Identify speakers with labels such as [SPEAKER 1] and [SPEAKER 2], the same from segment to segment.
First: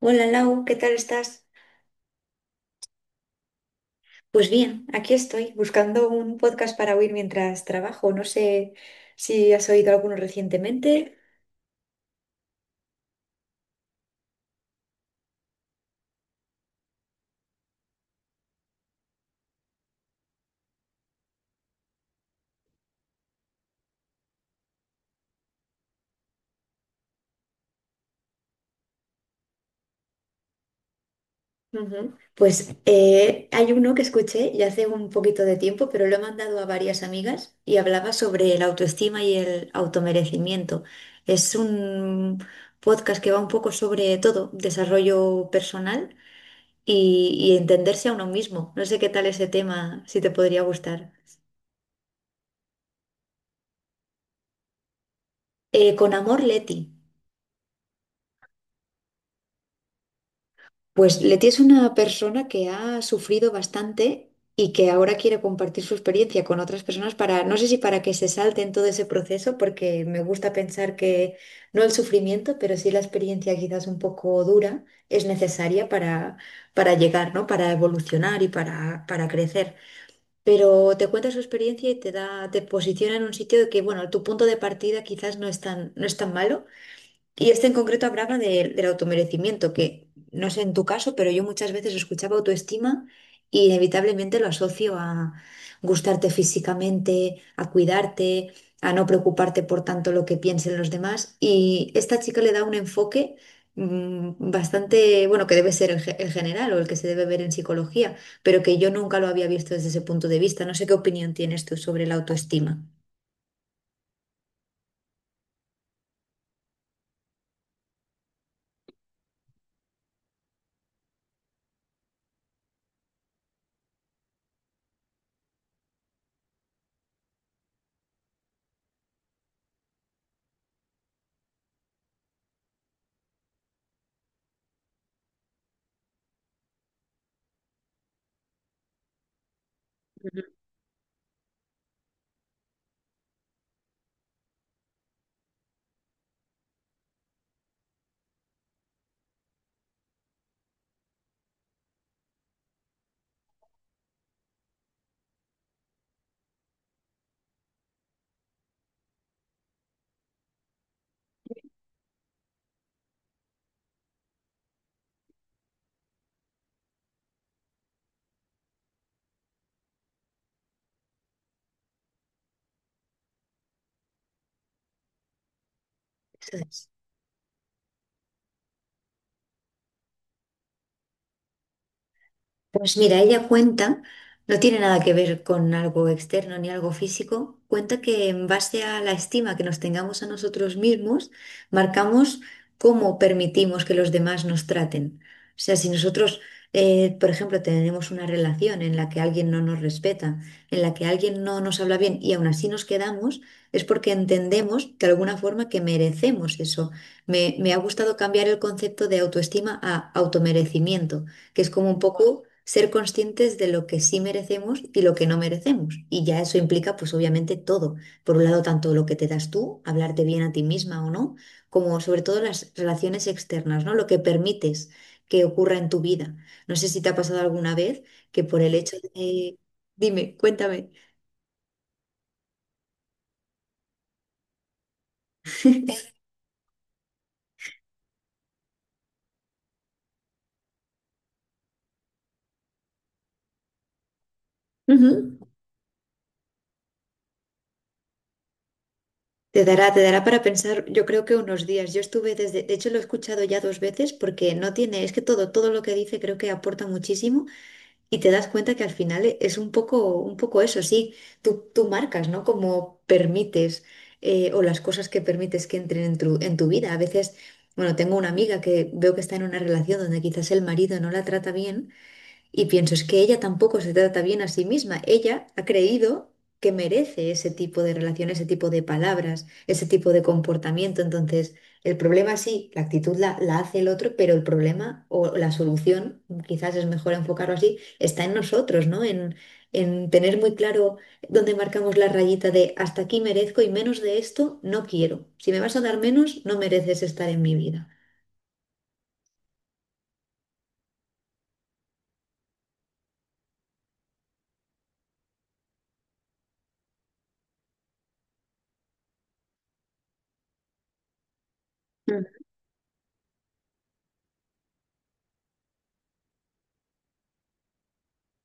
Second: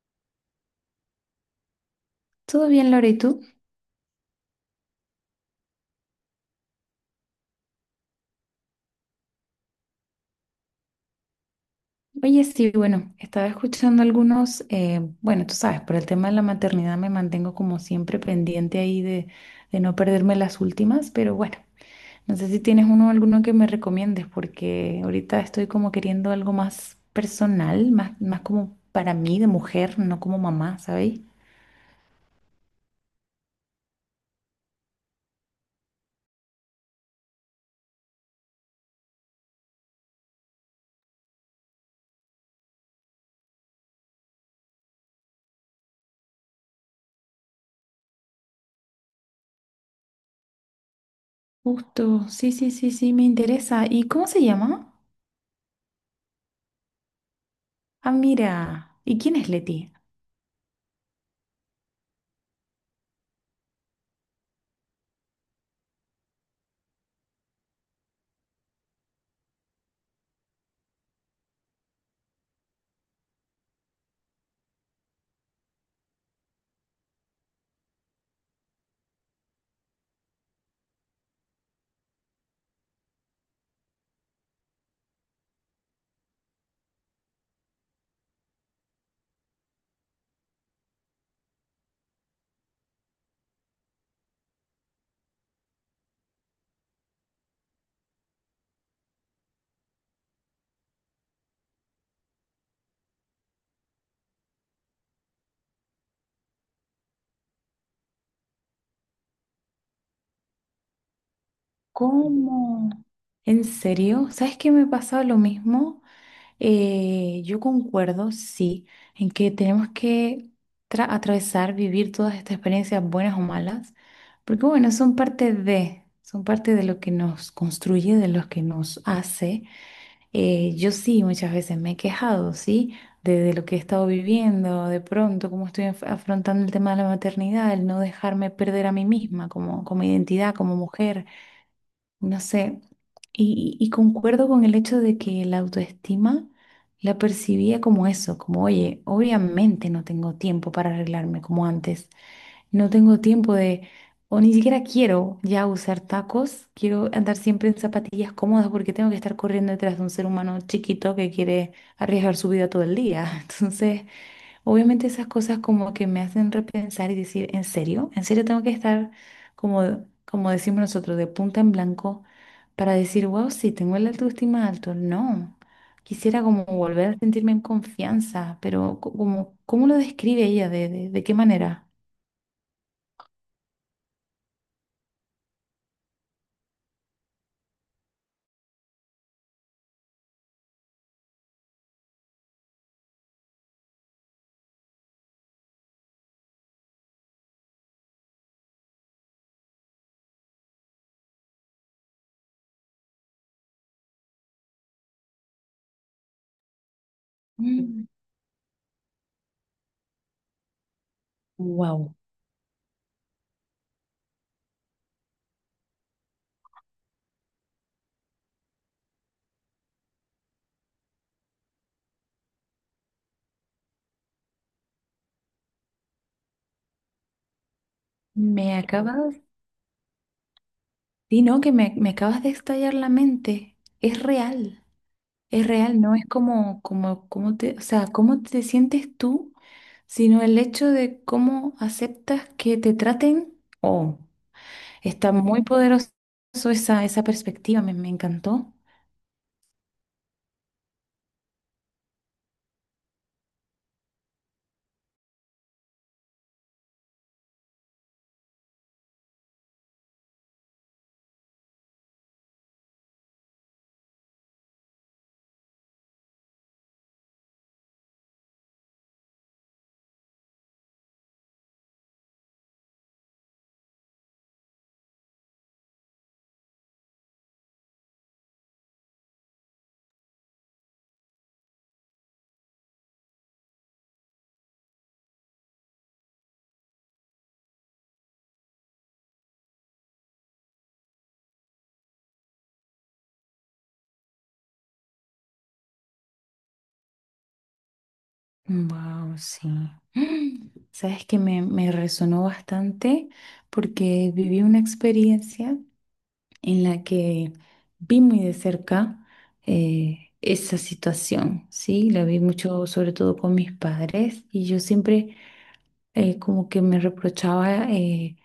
[SPEAKER 1] Hola Lau, ¿qué tal estás?
[SPEAKER 2] Todo bien, Laura, ¿y tú?
[SPEAKER 1] Pues bien, aquí estoy buscando un podcast para oír mientras trabajo. No sé si has oído alguno recientemente.
[SPEAKER 2] Oye, sí, bueno, estaba escuchando algunos, bueno, tú sabes, por el tema de la maternidad me mantengo como siempre pendiente ahí de no perderme las últimas, pero bueno, no sé si tienes uno alguno que me recomiendes, porque ahorita estoy como queriendo algo más personal, más como para mí de mujer, no como mamá, ¿sabéis?
[SPEAKER 1] Ujú. Pues hay uno que escuché ya hace un poquito de tiempo, pero lo he mandado a varias amigas y hablaba sobre la autoestima y el automerecimiento. Es un podcast que va un poco sobre todo, desarrollo personal y entenderse a uno mismo. No sé qué tal ese tema, si te podría gustar.
[SPEAKER 2] Justo, sí, sí, sí, sí, me interesa. ¿Y cómo se llama?
[SPEAKER 1] Con amor, Leti.
[SPEAKER 2] Ah, mira, ¿y quién es Leti?
[SPEAKER 1] Pues Leti es una persona que ha sufrido bastante y que ahora quiere compartir su experiencia con otras personas para, no sé si para que se salten todo ese proceso, porque me gusta pensar que no el sufrimiento, pero sí la experiencia quizás un poco dura es necesaria para llegar, ¿no? Para evolucionar y para crecer. Pero te cuenta su experiencia y te da, te posiciona en un sitio de que, bueno, tu punto de partida quizás no es tan, no es tan malo y este en concreto hablaba del automerecimiento, que no sé en tu caso, pero yo muchas veces escuchaba autoestima y inevitablemente lo asocio a gustarte físicamente, a cuidarte, a no preocuparte por tanto lo que piensen los demás. Y esta chica le da un enfoque bastante, bueno, que debe ser el general o el que se debe ver en psicología, pero que yo nunca lo había visto desde ese punto de vista. No sé qué opinión tienes tú sobre la autoestima.
[SPEAKER 2] ¿Cómo? ¿En serio? ¿Sabes qué me pasaba lo mismo? Yo concuerdo, sí, en que tenemos que atravesar, vivir todas estas experiencias buenas o malas, porque bueno, son parte de lo que nos construye, de lo que nos hace. Yo sí, muchas veces me he quejado, ¿sí? De lo que he estado viviendo, de pronto, cómo estoy afrontando el tema de la maternidad, el no dejarme perder a mí misma como, como identidad, como mujer. No sé, y concuerdo con el hecho de que la autoestima la percibía como eso, como, oye, obviamente no tengo tiempo para arreglarme como antes, no tengo tiempo de, o ni siquiera quiero ya usar tacos, quiero andar siempre en zapatillas cómodas porque tengo que estar corriendo detrás de un ser humano chiquito que quiere arriesgar su vida todo el día. Entonces, obviamente esas cosas como que me hacen repensar y decir, ¿en serio? ¿En serio tengo que estar como, como decimos nosotros, de punta en blanco para decir, wow, sí, tengo el autoestima alto? No, quisiera como volver a sentirme en confianza, pero como, ¿cómo lo describe ella? ¿De qué manera?
[SPEAKER 1] Pues mira, ella cuenta, no tiene nada que ver con algo externo ni algo físico, cuenta que en base a la estima que nos tengamos a nosotros mismos, marcamos cómo permitimos que los demás nos traten. O sea, si nosotros, por ejemplo, tenemos una relación en la que alguien no nos respeta, en la que alguien no nos habla bien y aún así nos quedamos, es porque entendemos de alguna forma que merecemos eso. Me ha gustado cambiar el concepto de autoestima a automerecimiento que es como un
[SPEAKER 2] Wow,
[SPEAKER 1] poco ser conscientes de lo que sí merecemos y lo que no merecemos. Y ya eso implica, pues obviamente, todo. Por un lado, tanto lo que te das tú, hablarte bien a ti misma o no, como sobre todo las relaciones externas, ¿no? Lo que permites que ocurra en tu vida. No sé si te ha pasado alguna vez que por el
[SPEAKER 2] me
[SPEAKER 1] hecho
[SPEAKER 2] acabas,
[SPEAKER 1] de... Dime, cuéntame.
[SPEAKER 2] sí, no, que me acabas de estallar la mente. Es real. Es real, no es como, como, como te, o sea, cómo te sientes tú, sino el hecho de cómo aceptas que te traten. Oh, está
[SPEAKER 1] Ujú.
[SPEAKER 2] muy poderoso esa perspectiva, me encantó.
[SPEAKER 1] Te dará para pensar, yo creo que unos días. Yo estuve desde, de hecho lo he escuchado ya dos veces porque no tiene, es que todo, todo lo que dice creo que aporta muchísimo. Y te das cuenta que al final es un poco eso, sí, tú marcas, ¿no? Como permites o las cosas que permites que entren en en tu vida. A veces, bueno, tengo una amiga que veo que está en una relación donde quizás el marido no la trata bien y pienso, es que ella tampoco se trata bien a sí misma. Ella ha creído que merece ese tipo de relación, ese tipo de palabras, ese tipo de comportamiento. Entonces, el problema sí, la actitud la hace el otro, pero el problema o la solución, quizás es mejor enfocarlo así, está en nosotros, ¿no? En tener muy claro dónde marcamos la rayita de hasta aquí merezco y menos de esto no quiero. Si me vas a dar menos, no mereces estar en mi vida.
[SPEAKER 2] Wow, sí. Mm, sabes que me resonó bastante porque viví una experiencia en la que vi muy de cerca, esa situación, ¿sí? La
[SPEAKER 1] Mm.
[SPEAKER 2] vi mucho, sobre todo con mis padres, y yo siempre, como que me reprochaba,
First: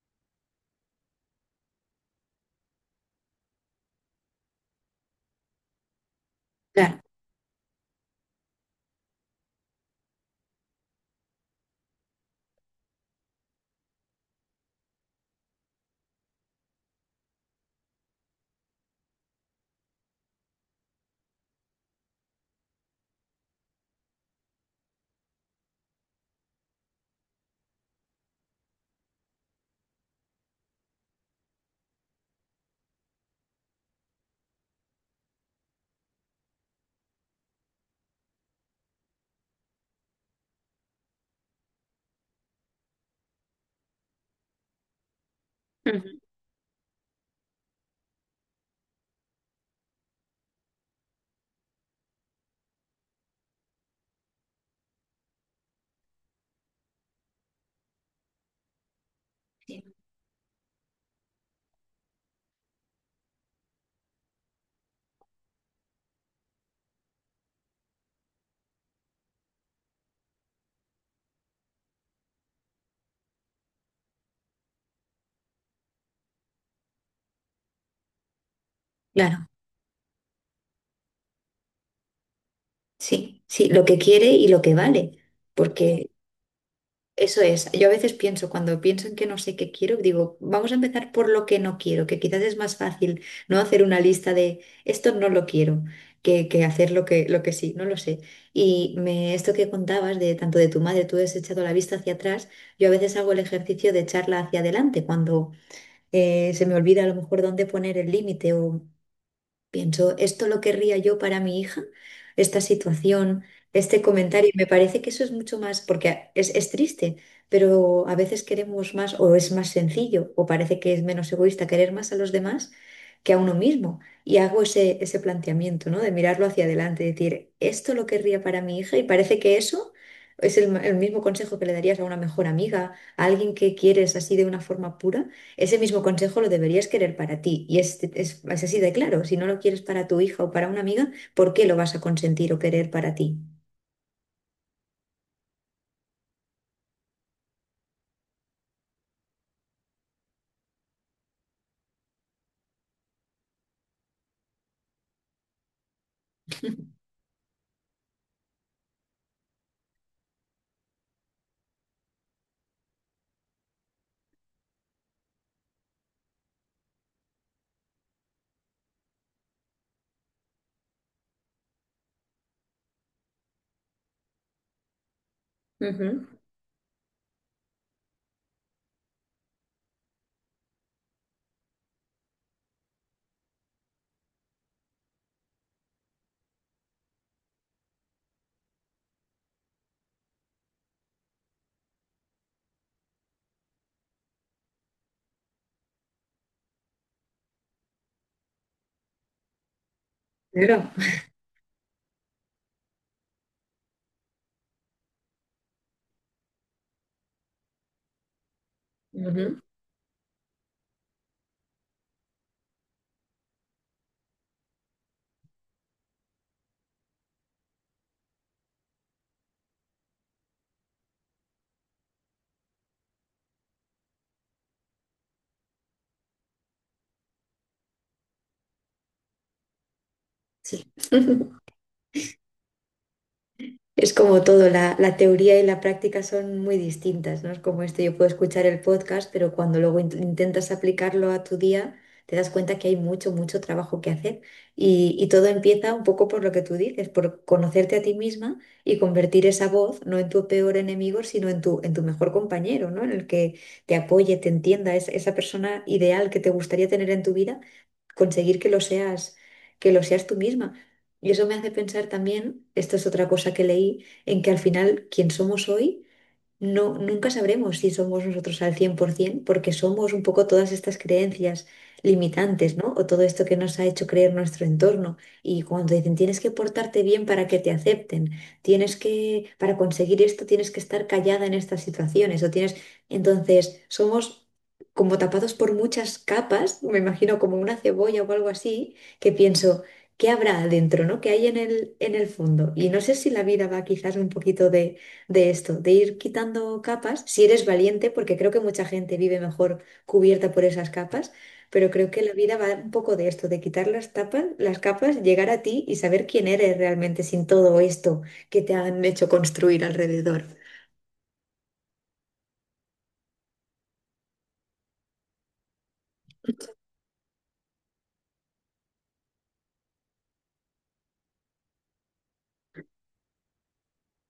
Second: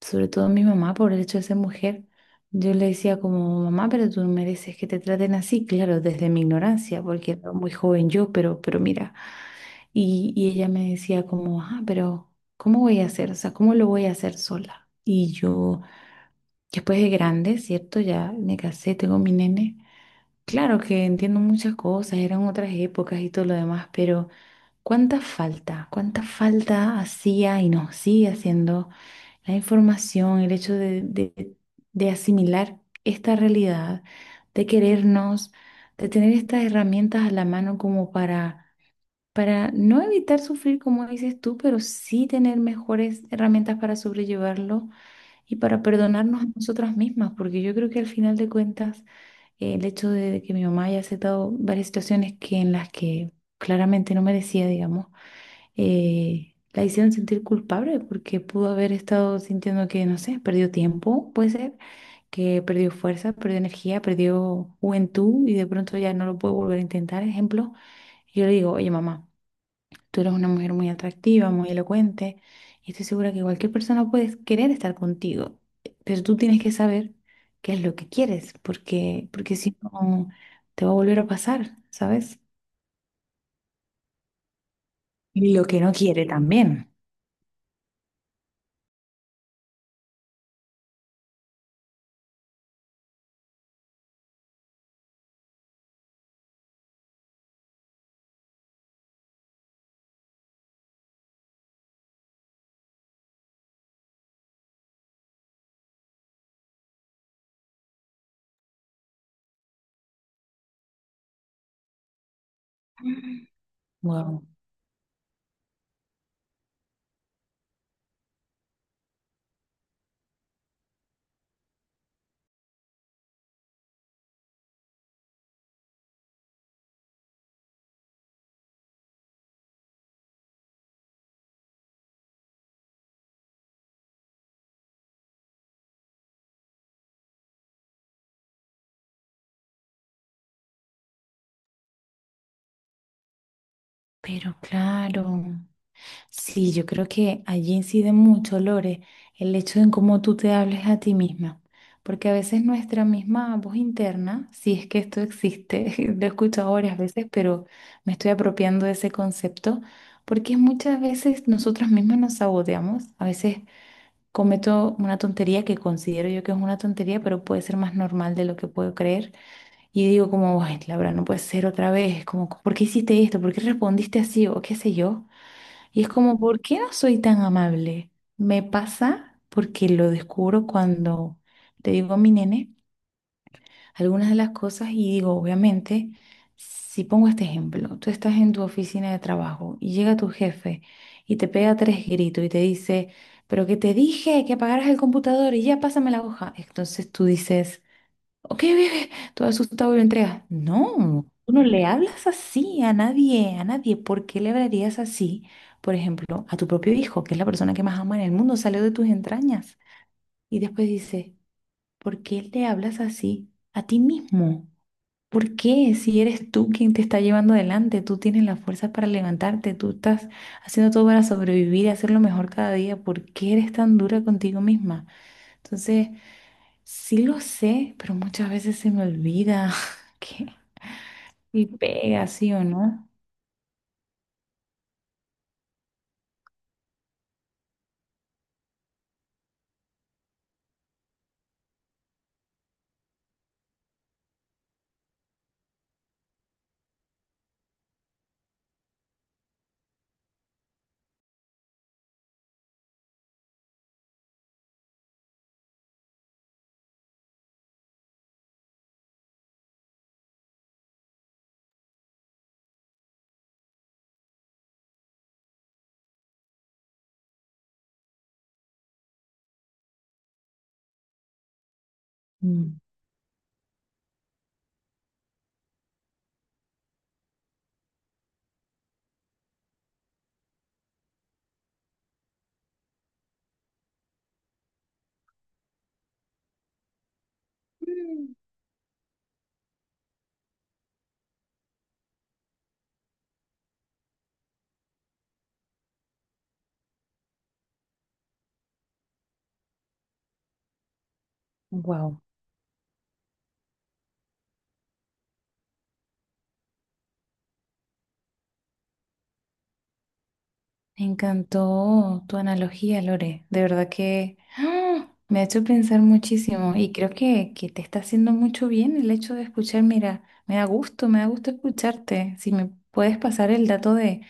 [SPEAKER 2] sobre todo mi mamá, por el hecho de ser mujer. Yo le decía como, mamá, pero tú no mereces que te traten así, claro, desde mi
[SPEAKER 1] Claro.
[SPEAKER 2] ignorancia, porque era muy joven yo, pero mira, y ella me decía como, ah, pero ¿cómo voy a hacer? O sea, ¿cómo lo voy a hacer sola? Y yo, después de grande, ¿cierto? Ya me casé, tengo mi nene. Claro que entiendo muchas cosas, eran otras épocas y todo lo demás, pero ¿cuánta falta? ¿Cuánta falta hacía y nos sigue haciendo? La información, el hecho de asimilar esta realidad, de querernos, de tener estas herramientas a la mano como para no evitar sufrir, como dices tú, pero sí tener mejores herramientas para sobrellevarlo y para
[SPEAKER 1] Ujú.
[SPEAKER 2] perdonarnos a nosotras mismas, porque yo creo que al final de cuentas, el hecho de que mi mamá haya aceptado varias situaciones que en las que claramente no merecía, digamos, la hicieron sentir culpable porque pudo haber estado
[SPEAKER 1] Sí.
[SPEAKER 2] sintiendo que, no sé, perdió tiempo, puede ser, que perdió fuerza, perdió energía, perdió juventud y de pronto ya no lo puede volver a intentar. Ejemplo, yo le digo, oye mamá, tú eres una mujer muy atractiva, muy elocuente y estoy segura que cualquier persona puede querer estar contigo, pero tú tienes que saber qué es lo que quieres porque,
[SPEAKER 1] Claro.
[SPEAKER 2] porque si no, te va a volver a pasar, ¿sabes?
[SPEAKER 1] Sí, sí, lo que quiere y lo que vale. Sí,
[SPEAKER 2] Y lo que no
[SPEAKER 1] porque
[SPEAKER 2] quiere también.
[SPEAKER 1] eso es. Yo a veces pienso, cuando pienso en que no sé qué quiero, digo, vamos a empezar por lo que no quiero, que quizás es más fácil no hacer una lista de esto no lo quiero, que hacer lo lo que sí, no lo sé. Y esto que contabas de tanto de tu madre, tú has echado la vista hacia atrás, yo a veces hago el ejercicio de echarla hacia adelante cuando se me olvida a lo mejor dónde poner el límite o pienso, ¿esto lo querría yo para mi hija? Esta situación, este
[SPEAKER 2] Wow.
[SPEAKER 1] comentario, me parece que eso es mucho más, porque es triste, pero a veces queremos más o es más sencillo o parece que es menos egoísta querer más a los demás que a uno mismo. Y hago ese planteamiento, ¿no? De mirarlo hacia adelante, decir, ¿esto lo querría para mi hija? Y parece que eso es el mismo consejo que le darías a una mejor amiga, a alguien que quieres así de una forma pura. Ese mismo consejo lo deberías querer para ti. Y es así de claro. Si no lo quieres para tu hija o para una amiga, ¿por qué lo vas a consentir o querer para ti?
[SPEAKER 2] Pero claro, sí, yo creo que allí incide mucho, Lore, el hecho de en cómo tú te hables a ti misma, porque a veces nuestra misma voz interna, si es que esto existe, lo he escuchado varias veces, pero me estoy apropiando de ese concepto, porque muchas veces nosotras mismas nos saboteamos, a veces cometo una tontería que considero yo que es una tontería, pero puede ser más normal de lo que puedo creer. Y digo como, ay, Laura, no puede ser otra vez, como, ¿por qué hiciste esto? ¿Por qué respondiste así? O qué sé yo. Y es
[SPEAKER 1] Ujú.
[SPEAKER 2] como, ¿por qué no soy tan amable? Me pasa porque lo descubro cuando le digo a mi nene algunas de las cosas y digo, obviamente, si pongo este ejemplo, tú estás en tu oficina de trabajo y llega tu jefe y te pega tres gritos y te dice, pero que te dije que apagaras el computador y ya pásame la hoja. Entonces tú dices... Ok, ok, ok, todo asustado y lo entrega.
[SPEAKER 1] Claro.
[SPEAKER 2] No, tú no le hablas así a nadie, a nadie. ¿Por qué le hablarías así, por ejemplo, a tu propio hijo, que es la persona que más ama en el mundo, salió de tus
[SPEAKER 1] Ujú.
[SPEAKER 2] entrañas? Y después dice, ¿por qué le hablas así a ti mismo? ¿Por qué? Si eres tú quien te está llevando adelante, tú tienes las fuerzas para levantarte, tú estás haciendo todo para sobrevivir y hacerlo mejor cada día, ¿por qué eres tan dura contigo misma? Entonces... Sí lo sé, pero muchas veces se me olvida que
[SPEAKER 1] Sí.
[SPEAKER 2] y pega, ¿sí o no?
[SPEAKER 1] Es como todo, la teoría y la práctica son muy distintas, ¿no? Es como esto, yo puedo escuchar el podcast, pero cuando luego intentas aplicarlo a tu día, te das cuenta que hay mucho, mucho trabajo que hacer. Y todo empieza un poco por lo que tú dices, por conocerte a ti misma y convertir esa voz no en tu peor enemigo, sino en en tu mejor compañero, ¿no? En el que te apoye, te entienda, es esa persona ideal que te gustaría tener en tu vida conseguir que lo seas tú misma. Y eso me hace pensar también, esto es otra cosa que leí, en que al final quien somos hoy no, nunca sabremos si somos nosotros al 100% porque somos un poco todas estas creencias limitantes,
[SPEAKER 2] Mm.
[SPEAKER 1] ¿no? O todo esto que nos ha hecho creer nuestro entorno. Y cuando dicen, tienes que portarte bien para que te acepten, tienes que, para conseguir esto, tienes que estar callada en estas situaciones, o tienes, entonces, somos como tapados por muchas capas, me imagino como una cebolla o algo así, que pienso, ¿qué habrá adentro, ¿no? ¿Qué hay en en el fondo? Y no sé si la vida va quizás un poquito de esto, de ir quitando capas, si eres valiente, porque creo que mucha gente vive mejor cubierta por esas capas, pero creo que
[SPEAKER 2] Wow.
[SPEAKER 1] la vida va un poco de esto, de quitar las tapas, las capas, llegar a ti y saber quién eres realmente sin todo esto que te han hecho construir alrededor.
[SPEAKER 2] Me encantó tu analogía, Lore. De verdad que ¡ah! Me ha hecho pensar muchísimo y creo que te está haciendo mucho bien el hecho de escuchar. Mira, me da gusto escucharte. Si me puedes pasar el dato de,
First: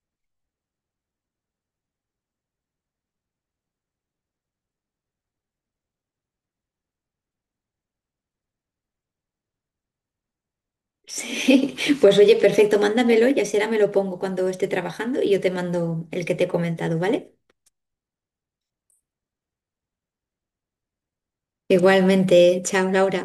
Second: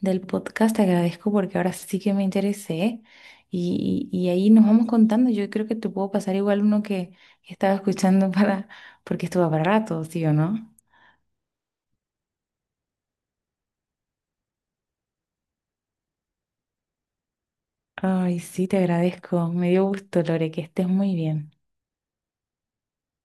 [SPEAKER 2] del podcast, te agradezco porque ahora sí que me interesé y ahí nos vamos contando. Yo creo que te puedo pasar igual uno que estaba escuchando para, porque estuvo para rato, ¿sí o no?
[SPEAKER 1] Sí, pues oye, perfecto, mándamelo y así ahora me lo pongo cuando esté trabajando y yo te mando el que te he comentado, ¿vale?
[SPEAKER 2] Ay, sí, te agradezco. Me dio gusto, Lore, que estés muy bien.
[SPEAKER 1] Igualmente, chao Laura.